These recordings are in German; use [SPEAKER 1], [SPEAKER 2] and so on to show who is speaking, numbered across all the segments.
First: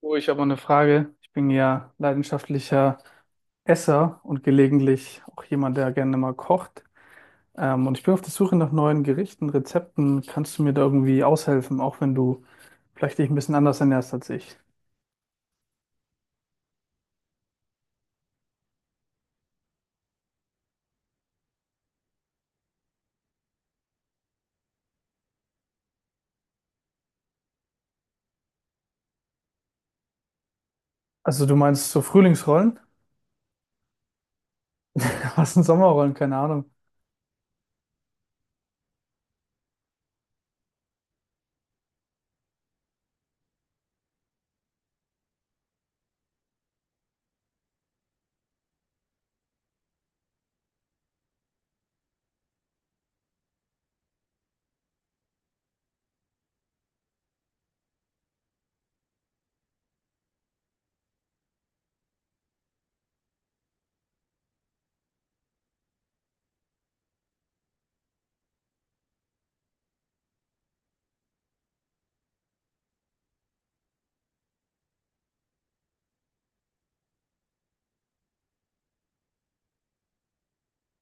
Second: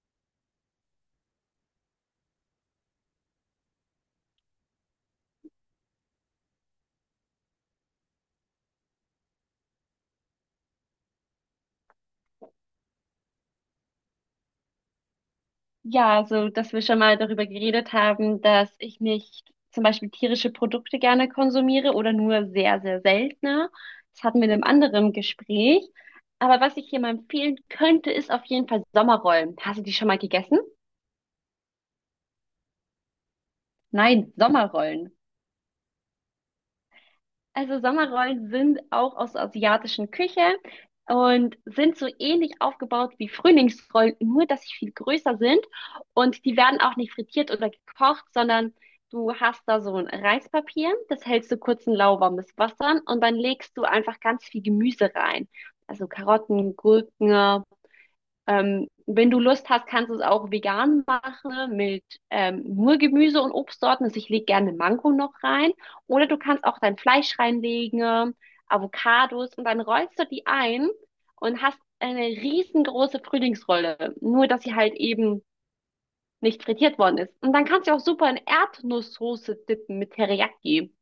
[SPEAKER 1] Oh, ich habe mal eine Frage. Ich bin ja leidenschaftlicher Esser und gelegentlich auch jemand, der gerne mal kocht. Und ich bin auf der Suche nach neuen Gerichten, Rezepten. Kannst du mir da irgendwie aushelfen, auch wenn du vielleicht dich ein bisschen anders ernährst als ich?
[SPEAKER 2] Ja, also dass wir schon mal darüber geredet haben, dass ich nicht zum Beispiel tierische Produkte gerne konsumiere oder nur sehr, sehr seltener. Das hatten wir in einem anderen Gespräch. Aber was ich hier mal empfehlen könnte, ist auf jeden Fall Sommerrollen. Hast du die schon mal gegessen?
[SPEAKER 1] Also du meinst so Frühlingsrollen?
[SPEAKER 2] Nein, Sommerrollen.
[SPEAKER 1] Was sind Sommerrollen? Keine Ahnung.
[SPEAKER 2] Also Sommerrollen sind auch aus der asiatischen Küche und sind so ähnlich aufgebaut wie Frühlingsrollen, nur dass sie viel größer sind, und die werden auch nicht frittiert oder gekocht, sondern du hast da so ein Reispapier, das hältst du kurz in lauwarmes Wasser und dann legst du einfach ganz viel Gemüse rein. Also Karotten, Gurken, wenn du Lust hast, kannst du es auch vegan machen mit nur Gemüse und Obstsorten. Also ich lege gerne Mango noch rein. Oder du kannst auch dein Fleisch reinlegen, Avocados, und dann rollst du die ein und hast eine riesengroße Frühlingsrolle. Nur, dass sie halt eben nicht frittiert worden ist. Und dann kannst du auch super in Erdnusssoße dippen mit Teriyaki.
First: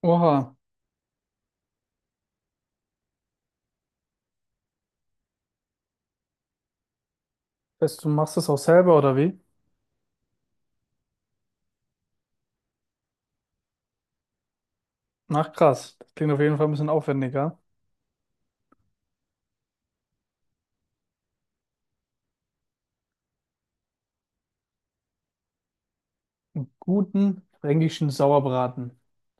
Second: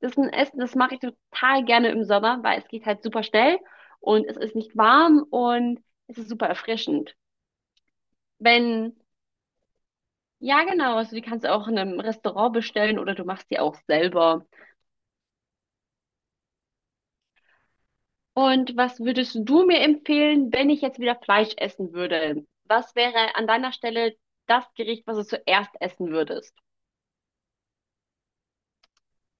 [SPEAKER 2] Das ist ein
[SPEAKER 1] Oha,
[SPEAKER 2] Essen, das mache ich total gerne im Sommer, weil es geht halt super schnell und es ist nicht warm und es ist super erfrischend.
[SPEAKER 1] weißt du, machst das auch selber
[SPEAKER 2] Wenn,
[SPEAKER 1] oder wie?
[SPEAKER 2] ja genau, also die kannst du auch in einem Restaurant bestellen oder du machst die auch selber.
[SPEAKER 1] Ach krass, das klingt auf jeden Fall ein bisschen aufwendiger.
[SPEAKER 2] Und was würdest du mir empfehlen, wenn ich jetzt wieder Fleisch essen würde? Was wäre an deiner Stelle das Gericht, was du zuerst essen würdest?
[SPEAKER 1] Einen guten fränkischen Sauerbraten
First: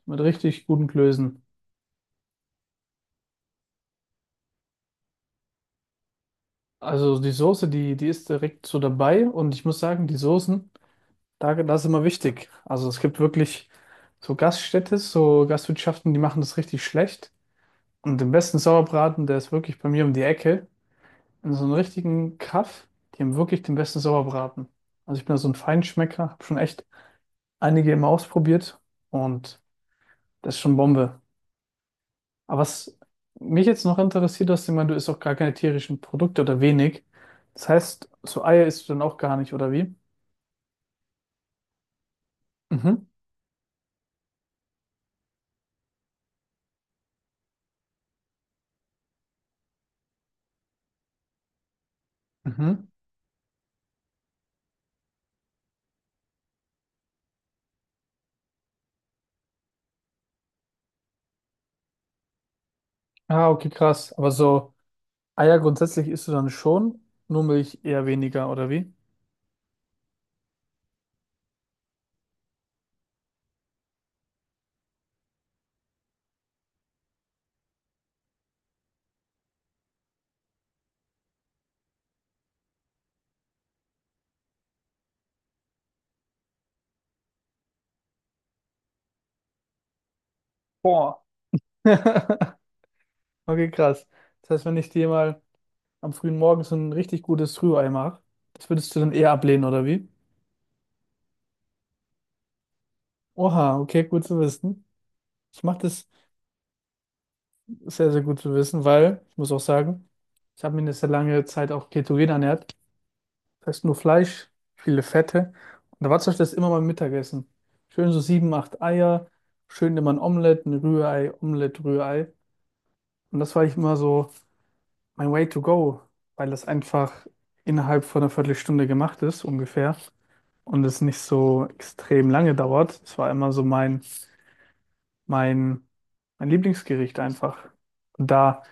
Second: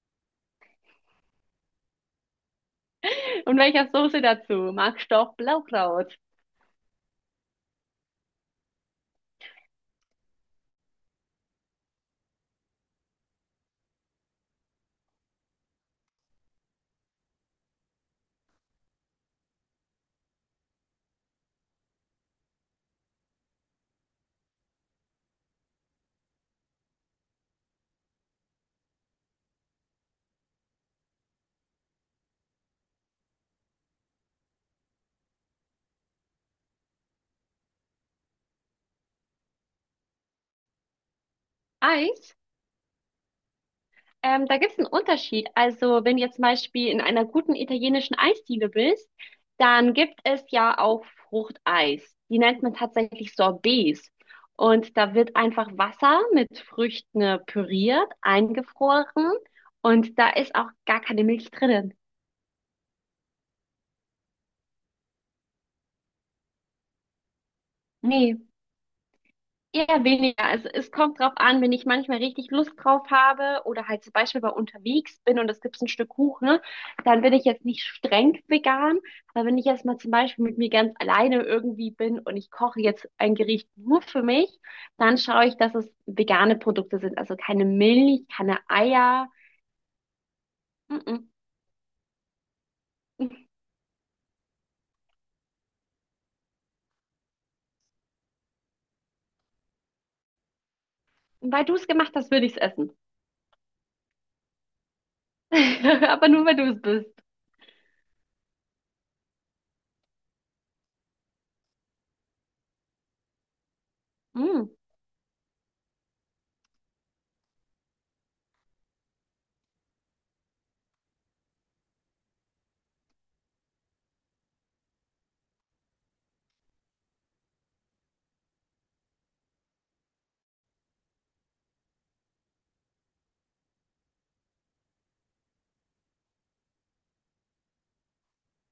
[SPEAKER 1] mit richtig guten Klößen.
[SPEAKER 2] Und welcher Soße dazu? Magst du auch Blaukraut?
[SPEAKER 1] Also die Soße, die ist direkt so dabei und ich muss sagen, die Soßen, da, das ist immer wichtig. Also es gibt wirklich so Gaststätte, so Gastwirtschaften, die machen das richtig schlecht. Und den besten Sauerbraten, der ist wirklich bei mir um die Ecke. In so einem richtigen Kaff, die haben wirklich den besten Sauerbraten. Also ich bin da so ein Feinschmecker, habe schon echt einige immer ausprobiert und das ist schon Bombe. Aber was mich jetzt noch interessiert, dass du meinst, du isst auch gar keine tierischen Produkte oder wenig. Das heißt, so Eier isst du dann auch gar nicht, oder wie?
[SPEAKER 2] Eis?
[SPEAKER 1] Mhm.
[SPEAKER 2] Da gibt es einen Unterschied. Also, wenn du jetzt zum Beispiel in einer guten italienischen Eisdiele bist, dann gibt es ja auch Fruchteis. Die nennt man
[SPEAKER 1] Mhm.
[SPEAKER 2] tatsächlich Sorbets. Und da wird einfach Wasser mit Früchten püriert, eingefroren. Und da ist auch gar keine Milch drinnen.
[SPEAKER 1] Ah, okay, krass. Aber so Eier grundsätzlich isst du dann schon, nur Milch eher
[SPEAKER 2] Nee.
[SPEAKER 1] weniger, oder wie?
[SPEAKER 2] Eher weniger. Also es kommt drauf an, wenn ich manchmal richtig Lust drauf habe oder halt zum Beispiel mal unterwegs bin und es gibt ein Stück Kuchen, ne, dann bin ich jetzt nicht streng vegan. Aber wenn ich jetzt mal zum Beispiel mit mir ganz alleine irgendwie bin und ich koche jetzt ein Gericht nur für mich, dann schaue ich, dass es vegane Produkte sind. Also keine Milch, keine Eier.
[SPEAKER 1] Boah.
[SPEAKER 2] Mm-mm.
[SPEAKER 1] Okay, krass. Das heißt, wenn ich dir mal am frühen Morgen so ein richtig gutes Rührei mache, das würdest du dann eher ablehnen, oder wie?
[SPEAKER 2] Weil du es gemacht hast, würde ich es essen.
[SPEAKER 1] Oha, okay, gut zu wissen. Ich mache das
[SPEAKER 2] Aber nur, weil du es bist.
[SPEAKER 1] sehr, sehr gut zu wissen, weil ich muss auch sagen, ich habe mich eine sehr lange Zeit auch ketogen ernährt. Das heißt nur Fleisch,
[SPEAKER 2] Mm.
[SPEAKER 1] viele Fette. Und da war zum Beispiel das immer mein Mittagessen. Schön so 7, 8 Eier, schön immer ein Omelett, ein Rührei, Omelett, Rührei. Und das war ich immer so mein Way to go, weil das einfach innerhalb von einer Viertelstunde gemacht ist, ungefähr. Und es nicht so extrem lange dauert. Es war immer so mein, mein Lieblingsgericht einfach. Und da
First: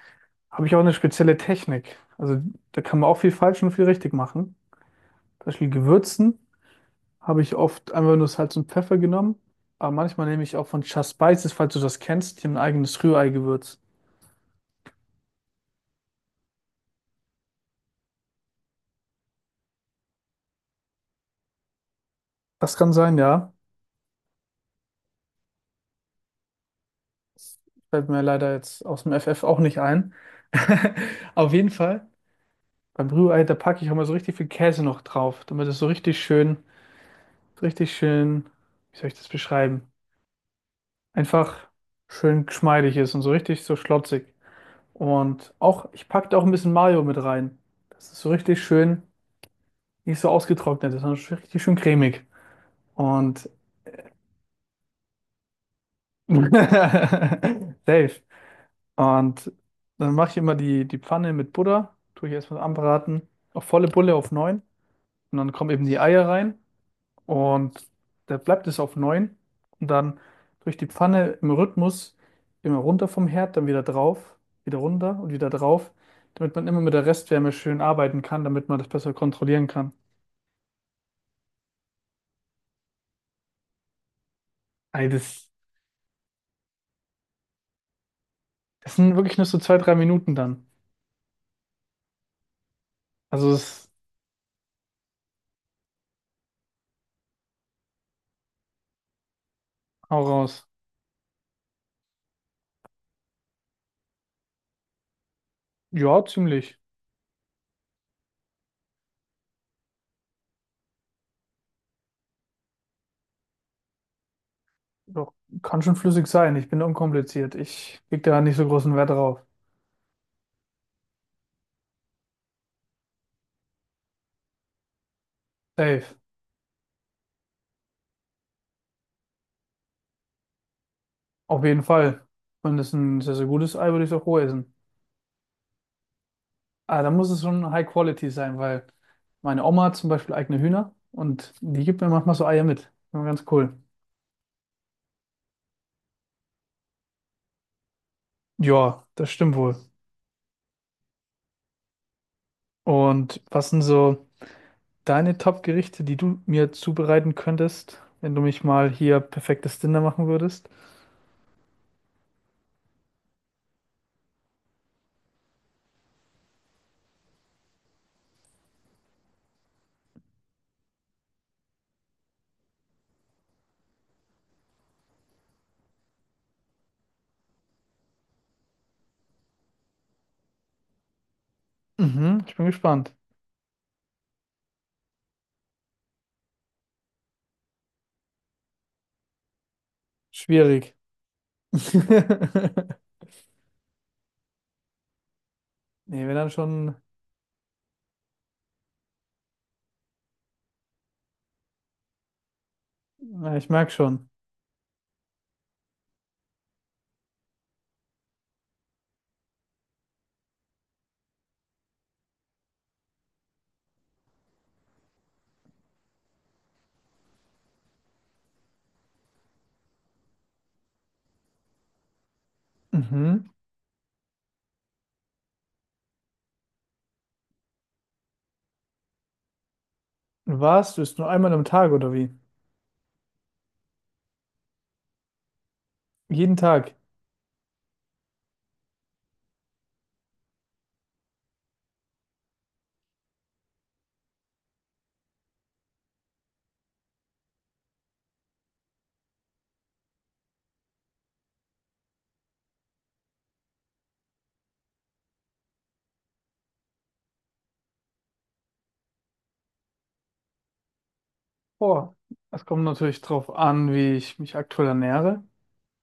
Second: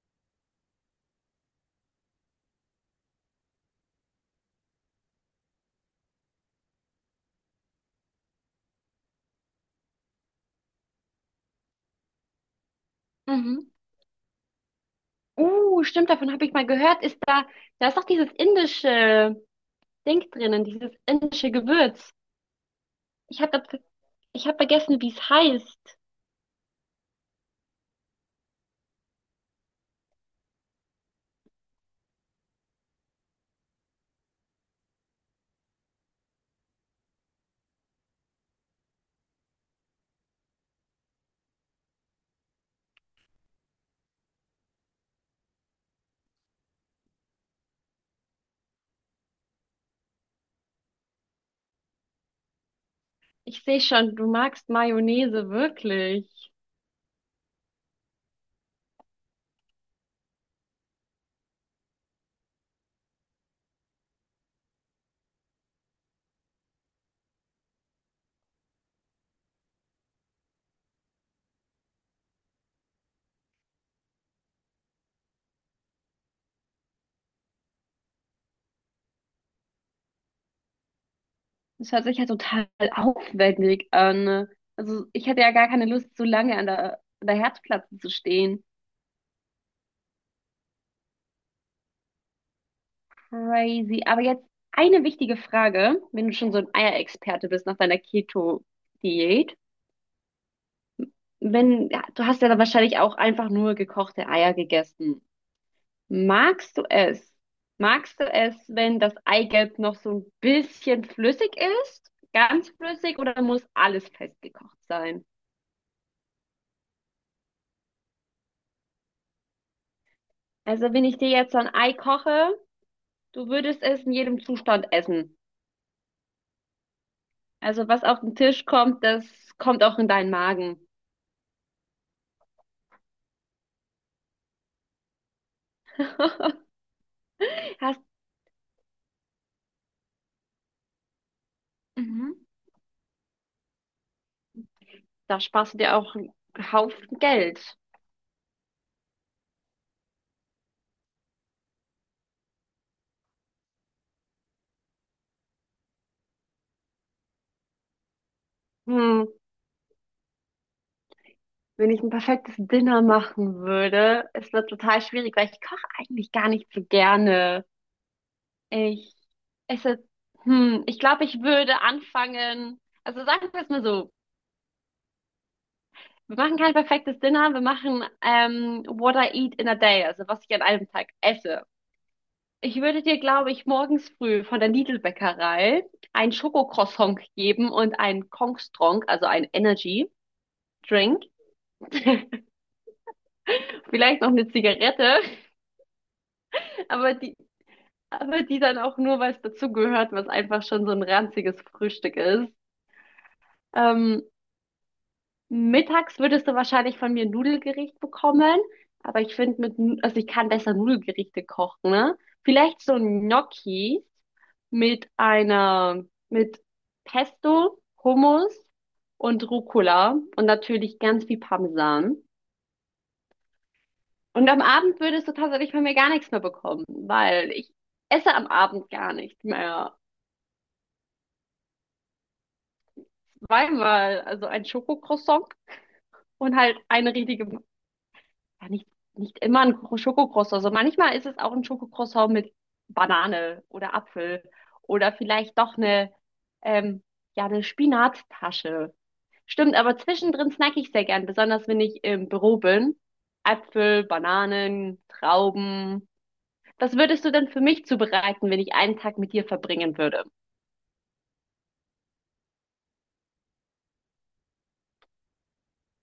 [SPEAKER 1] habe ich auch eine spezielle Technik. Also da kann man auch viel falsch und viel richtig machen. Zum Beispiel Gewürzen. Habe ich oft einfach nur Salz und Pfeffer genommen. Aber manchmal nehme ich auch von Just Spices, falls du das kennst, hier ein eigenes
[SPEAKER 2] Mhm.
[SPEAKER 1] Rührei-Gewürz.
[SPEAKER 2] Stimmt, davon habe ich mal gehört. Ist da, da ist doch dieses indische. Ding drinnen, dieses indische Gewürz.
[SPEAKER 1] Das kann sein,
[SPEAKER 2] Ich
[SPEAKER 1] ja.
[SPEAKER 2] habe ich hab vergessen, wie es heißt.
[SPEAKER 1] Das fällt mir leider jetzt aus dem FF auch nicht ein. Auf jeden Fall, beim Rührei, da packe ich auch mal so richtig viel Käse noch drauf, damit es so richtig schön, wie soll ich das beschreiben? Einfach schön geschmeidig ist und so richtig so schlotzig. Und auch, ich packe da auch ein bisschen Mayo mit rein. Das ist so richtig schön, nicht so ausgetrocknet, ist, sondern richtig schön cremig. Und
[SPEAKER 2] Ich sehe schon, du magst Mayonnaise wirklich.
[SPEAKER 1] safe. Und dann mache ich immer die Pfanne mit Butter, tue ich erstmal anbraten, auf volle Bulle auf neun. Und dann kommen eben die Eier rein und da bleibt es auf neun. Und dann durch die Pfanne im Rhythmus immer runter vom Herd, dann wieder drauf, wieder runter und wieder drauf, damit man immer mit der Restwärme schön arbeiten kann, damit man das besser kontrollieren kann.
[SPEAKER 2] Das hört sich ja total aufwendig an. Also
[SPEAKER 1] Ey,
[SPEAKER 2] ich hätte
[SPEAKER 1] das,
[SPEAKER 2] ja gar keine Lust, so lange an der Herdplatte zu stehen.
[SPEAKER 1] das sind wirklich nur so 2, 3 Minuten dann. Also es
[SPEAKER 2] Crazy. Aber jetzt eine wichtige Frage, wenn du schon so ein Eierexperte bist nach deiner Keto-Diät.
[SPEAKER 1] Hau raus.
[SPEAKER 2] Wenn, ja, du hast ja dann wahrscheinlich auch einfach nur gekochte Eier gegessen.
[SPEAKER 1] Ja,
[SPEAKER 2] Magst
[SPEAKER 1] ziemlich.
[SPEAKER 2] du es? Magst du es, wenn das Eigelb noch so ein bisschen flüssig ist? Ganz flüssig oder muss alles festgekocht sein?
[SPEAKER 1] Doch, kann schon flüssig sein. Ich bin unkompliziert. Ich leg da nicht so großen Wert drauf.
[SPEAKER 2] Also, wenn ich dir jetzt so ein Ei koche, du würdest es in jedem Zustand essen.
[SPEAKER 1] Safe.
[SPEAKER 2] Also, was auf den Tisch kommt, das kommt auch in deinen Magen.
[SPEAKER 1] Auf jeden Fall. Wenn das ein sehr, sehr gutes Ei, würde ich es auch roh essen. Aber dann muss es schon High
[SPEAKER 2] Hast,
[SPEAKER 1] Quality sein, weil meine Oma hat zum Beispiel eigene Hühner und die gibt mir
[SPEAKER 2] mhm.
[SPEAKER 1] manchmal so Eier mit. Ja, ganz cool.
[SPEAKER 2] Da sparst du dir auch einen Haufen Geld.
[SPEAKER 1] Ja, das stimmt wohl. Und was sind so deine Top-Gerichte, die du mir zubereiten könntest, wenn du mich mal hier
[SPEAKER 2] Hm.
[SPEAKER 1] perfektes Dinner machen würdest?
[SPEAKER 2] Wenn ich ein perfektes Dinner machen würde, es wird total schwierig, weil ich koche eigentlich gar nicht so gerne. Ich, es ist, hm, ich glaube, ich würde anfangen. Also sagen wir es mal so. Wir machen kein perfektes Dinner, wir machen what I eat in a day, also was ich an einem Tag esse.
[SPEAKER 1] Mhm, ich bin
[SPEAKER 2] Ich würde
[SPEAKER 1] gespannt.
[SPEAKER 2] dir, glaube ich, morgens früh von der Lidl-Bäckerei ein Schokocroissant geben und einen Kongstrong, also ein Energy
[SPEAKER 1] Schwierig.
[SPEAKER 2] Drink. Vielleicht noch eine Zigarette,
[SPEAKER 1] Nee, wenn dann schon.
[SPEAKER 2] aber die dann auch nur, weil es dazugehört, was einfach schon so ein ranziges Frühstück ist.
[SPEAKER 1] Na, ich merke
[SPEAKER 2] Ähm,
[SPEAKER 1] schon.
[SPEAKER 2] Mittags würdest du wahrscheinlich von mir ein Nudelgericht bekommen, aber ich finde mit, also ich kann besser Nudelgerichte kochen, ne? Vielleicht so ein Gnocchi mit einer, mit Pesto, Hummus und Rucola und natürlich ganz viel Parmesan.
[SPEAKER 1] Mhm.
[SPEAKER 2] Und am Abend würdest du tatsächlich von mir gar nichts mehr bekommen, weil ich esse am Abend gar nichts mehr.
[SPEAKER 1] Was? Du isst nur einmal am Tag oder wie?
[SPEAKER 2] Zweimal, also ein Schokocroissant
[SPEAKER 1] Jeden
[SPEAKER 2] und halt
[SPEAKER 1] Tag.
[SPEAKER 2] eine richtige Ja, nicht immer ein Schokocroissant. Also manchmal ist es auch ein Schokocroissant mit Banane oder Apfel oder vielleicht doch eine, ähm, ja, eine Spinattasche. Stimmt, aber zwischendrin snacke ich sehr gern, besonders wenn ich im Büro bin. Äpfel, Bananen, Trauben. Was würdest du denn für mich zubereiten, wenn ich einen Tag mit dir verbringen würde?
[SPEAKER 1] Boah, es kommt natürlich drauf an, wie ich mich aktuell ernähre.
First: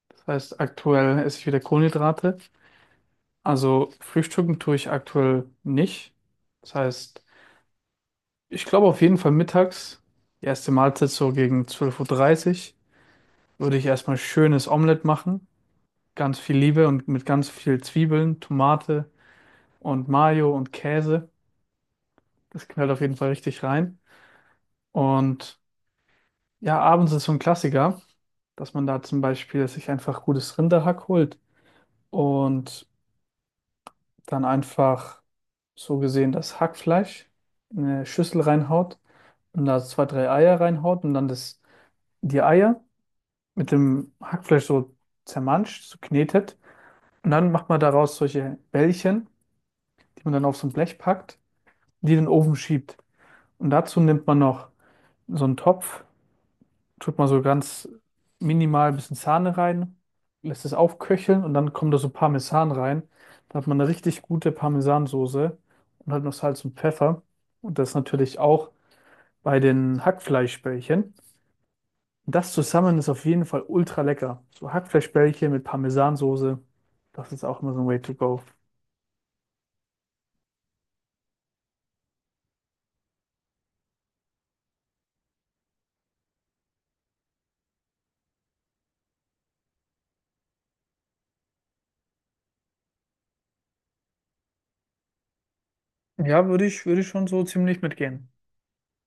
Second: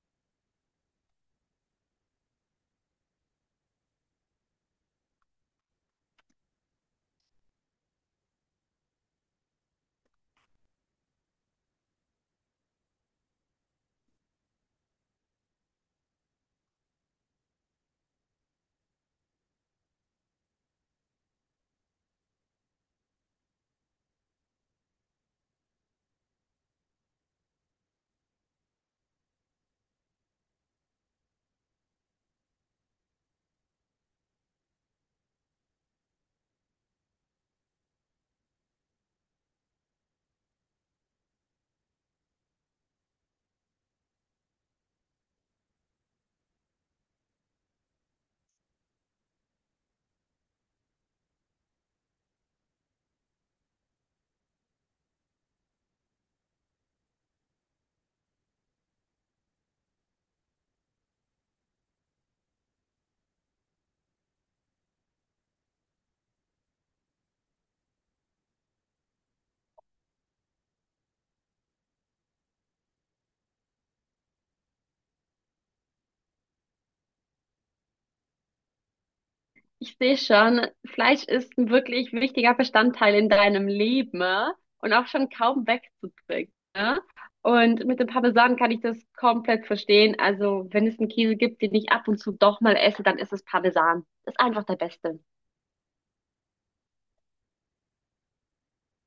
[SPEAKER 1] Das heißt, aktuell esse ich wieder Kohlenhydrate. Also frühstücken tue ich aktuell nicht. Das heißt, ich glaube auf jeden Fall mittags, die erste Mahlzeit so gegen 12:30 Uhr, dreißig, würde ich erstmal schönes Omelett machen. Ganz viel Liebe und mit ganz viel Zwiebeln, Tomate und Mayo und Käse. Das knallt auf jeden Fall richtig rein. Und ja, abends ist so ein Klassiker, dass man da zum Beispiel sich einfach gutes Rinderhack holt und dann einfach so gesehen das Hackfleisch in eine Schüssel reinhaut und da 2, 3 Eier reinhaut und dann das, die Eier mit dem Hackfleisch so zermanscht, so knetet. Und dann macht man daraus solche Bällchen, die man dann auf so ein Blech packt, die in den Ofen schiebt. Und dazu nimmt man noch so einen Topf, tut man so ganz minimal ein bisschen Sahne rein, lässt es aufköcheln und dann kommt da so Parmesan rein. Da hat man eine richtig gute Parmesansoße und halt noch Salz und Pfeffer. Und das natürlich auch bei den Hackfleischbällchen. Das zusammen ist auf jeden Fall ultra lecker. So Hackfleischbällchen mit Parmesansoße, das ist auch immer so ein Way to go.
[SPEAKER 2] Ich sehe schon, Fleisch ist ein wirklich wichtiger Bestandteil in deinem Leben, ne? Und auch schon kaum wegzubringen. Ne? Und mit dem Parmesan kann ich das komplett verstehen. Also, wenn es einen Käse gibt, den ich ab und zu doch mal esse, dann ist es Parmesan. Ist einfach der Beste.
[SPEAKER 1] Ja, würde ich schon so ziemlich mitgehen.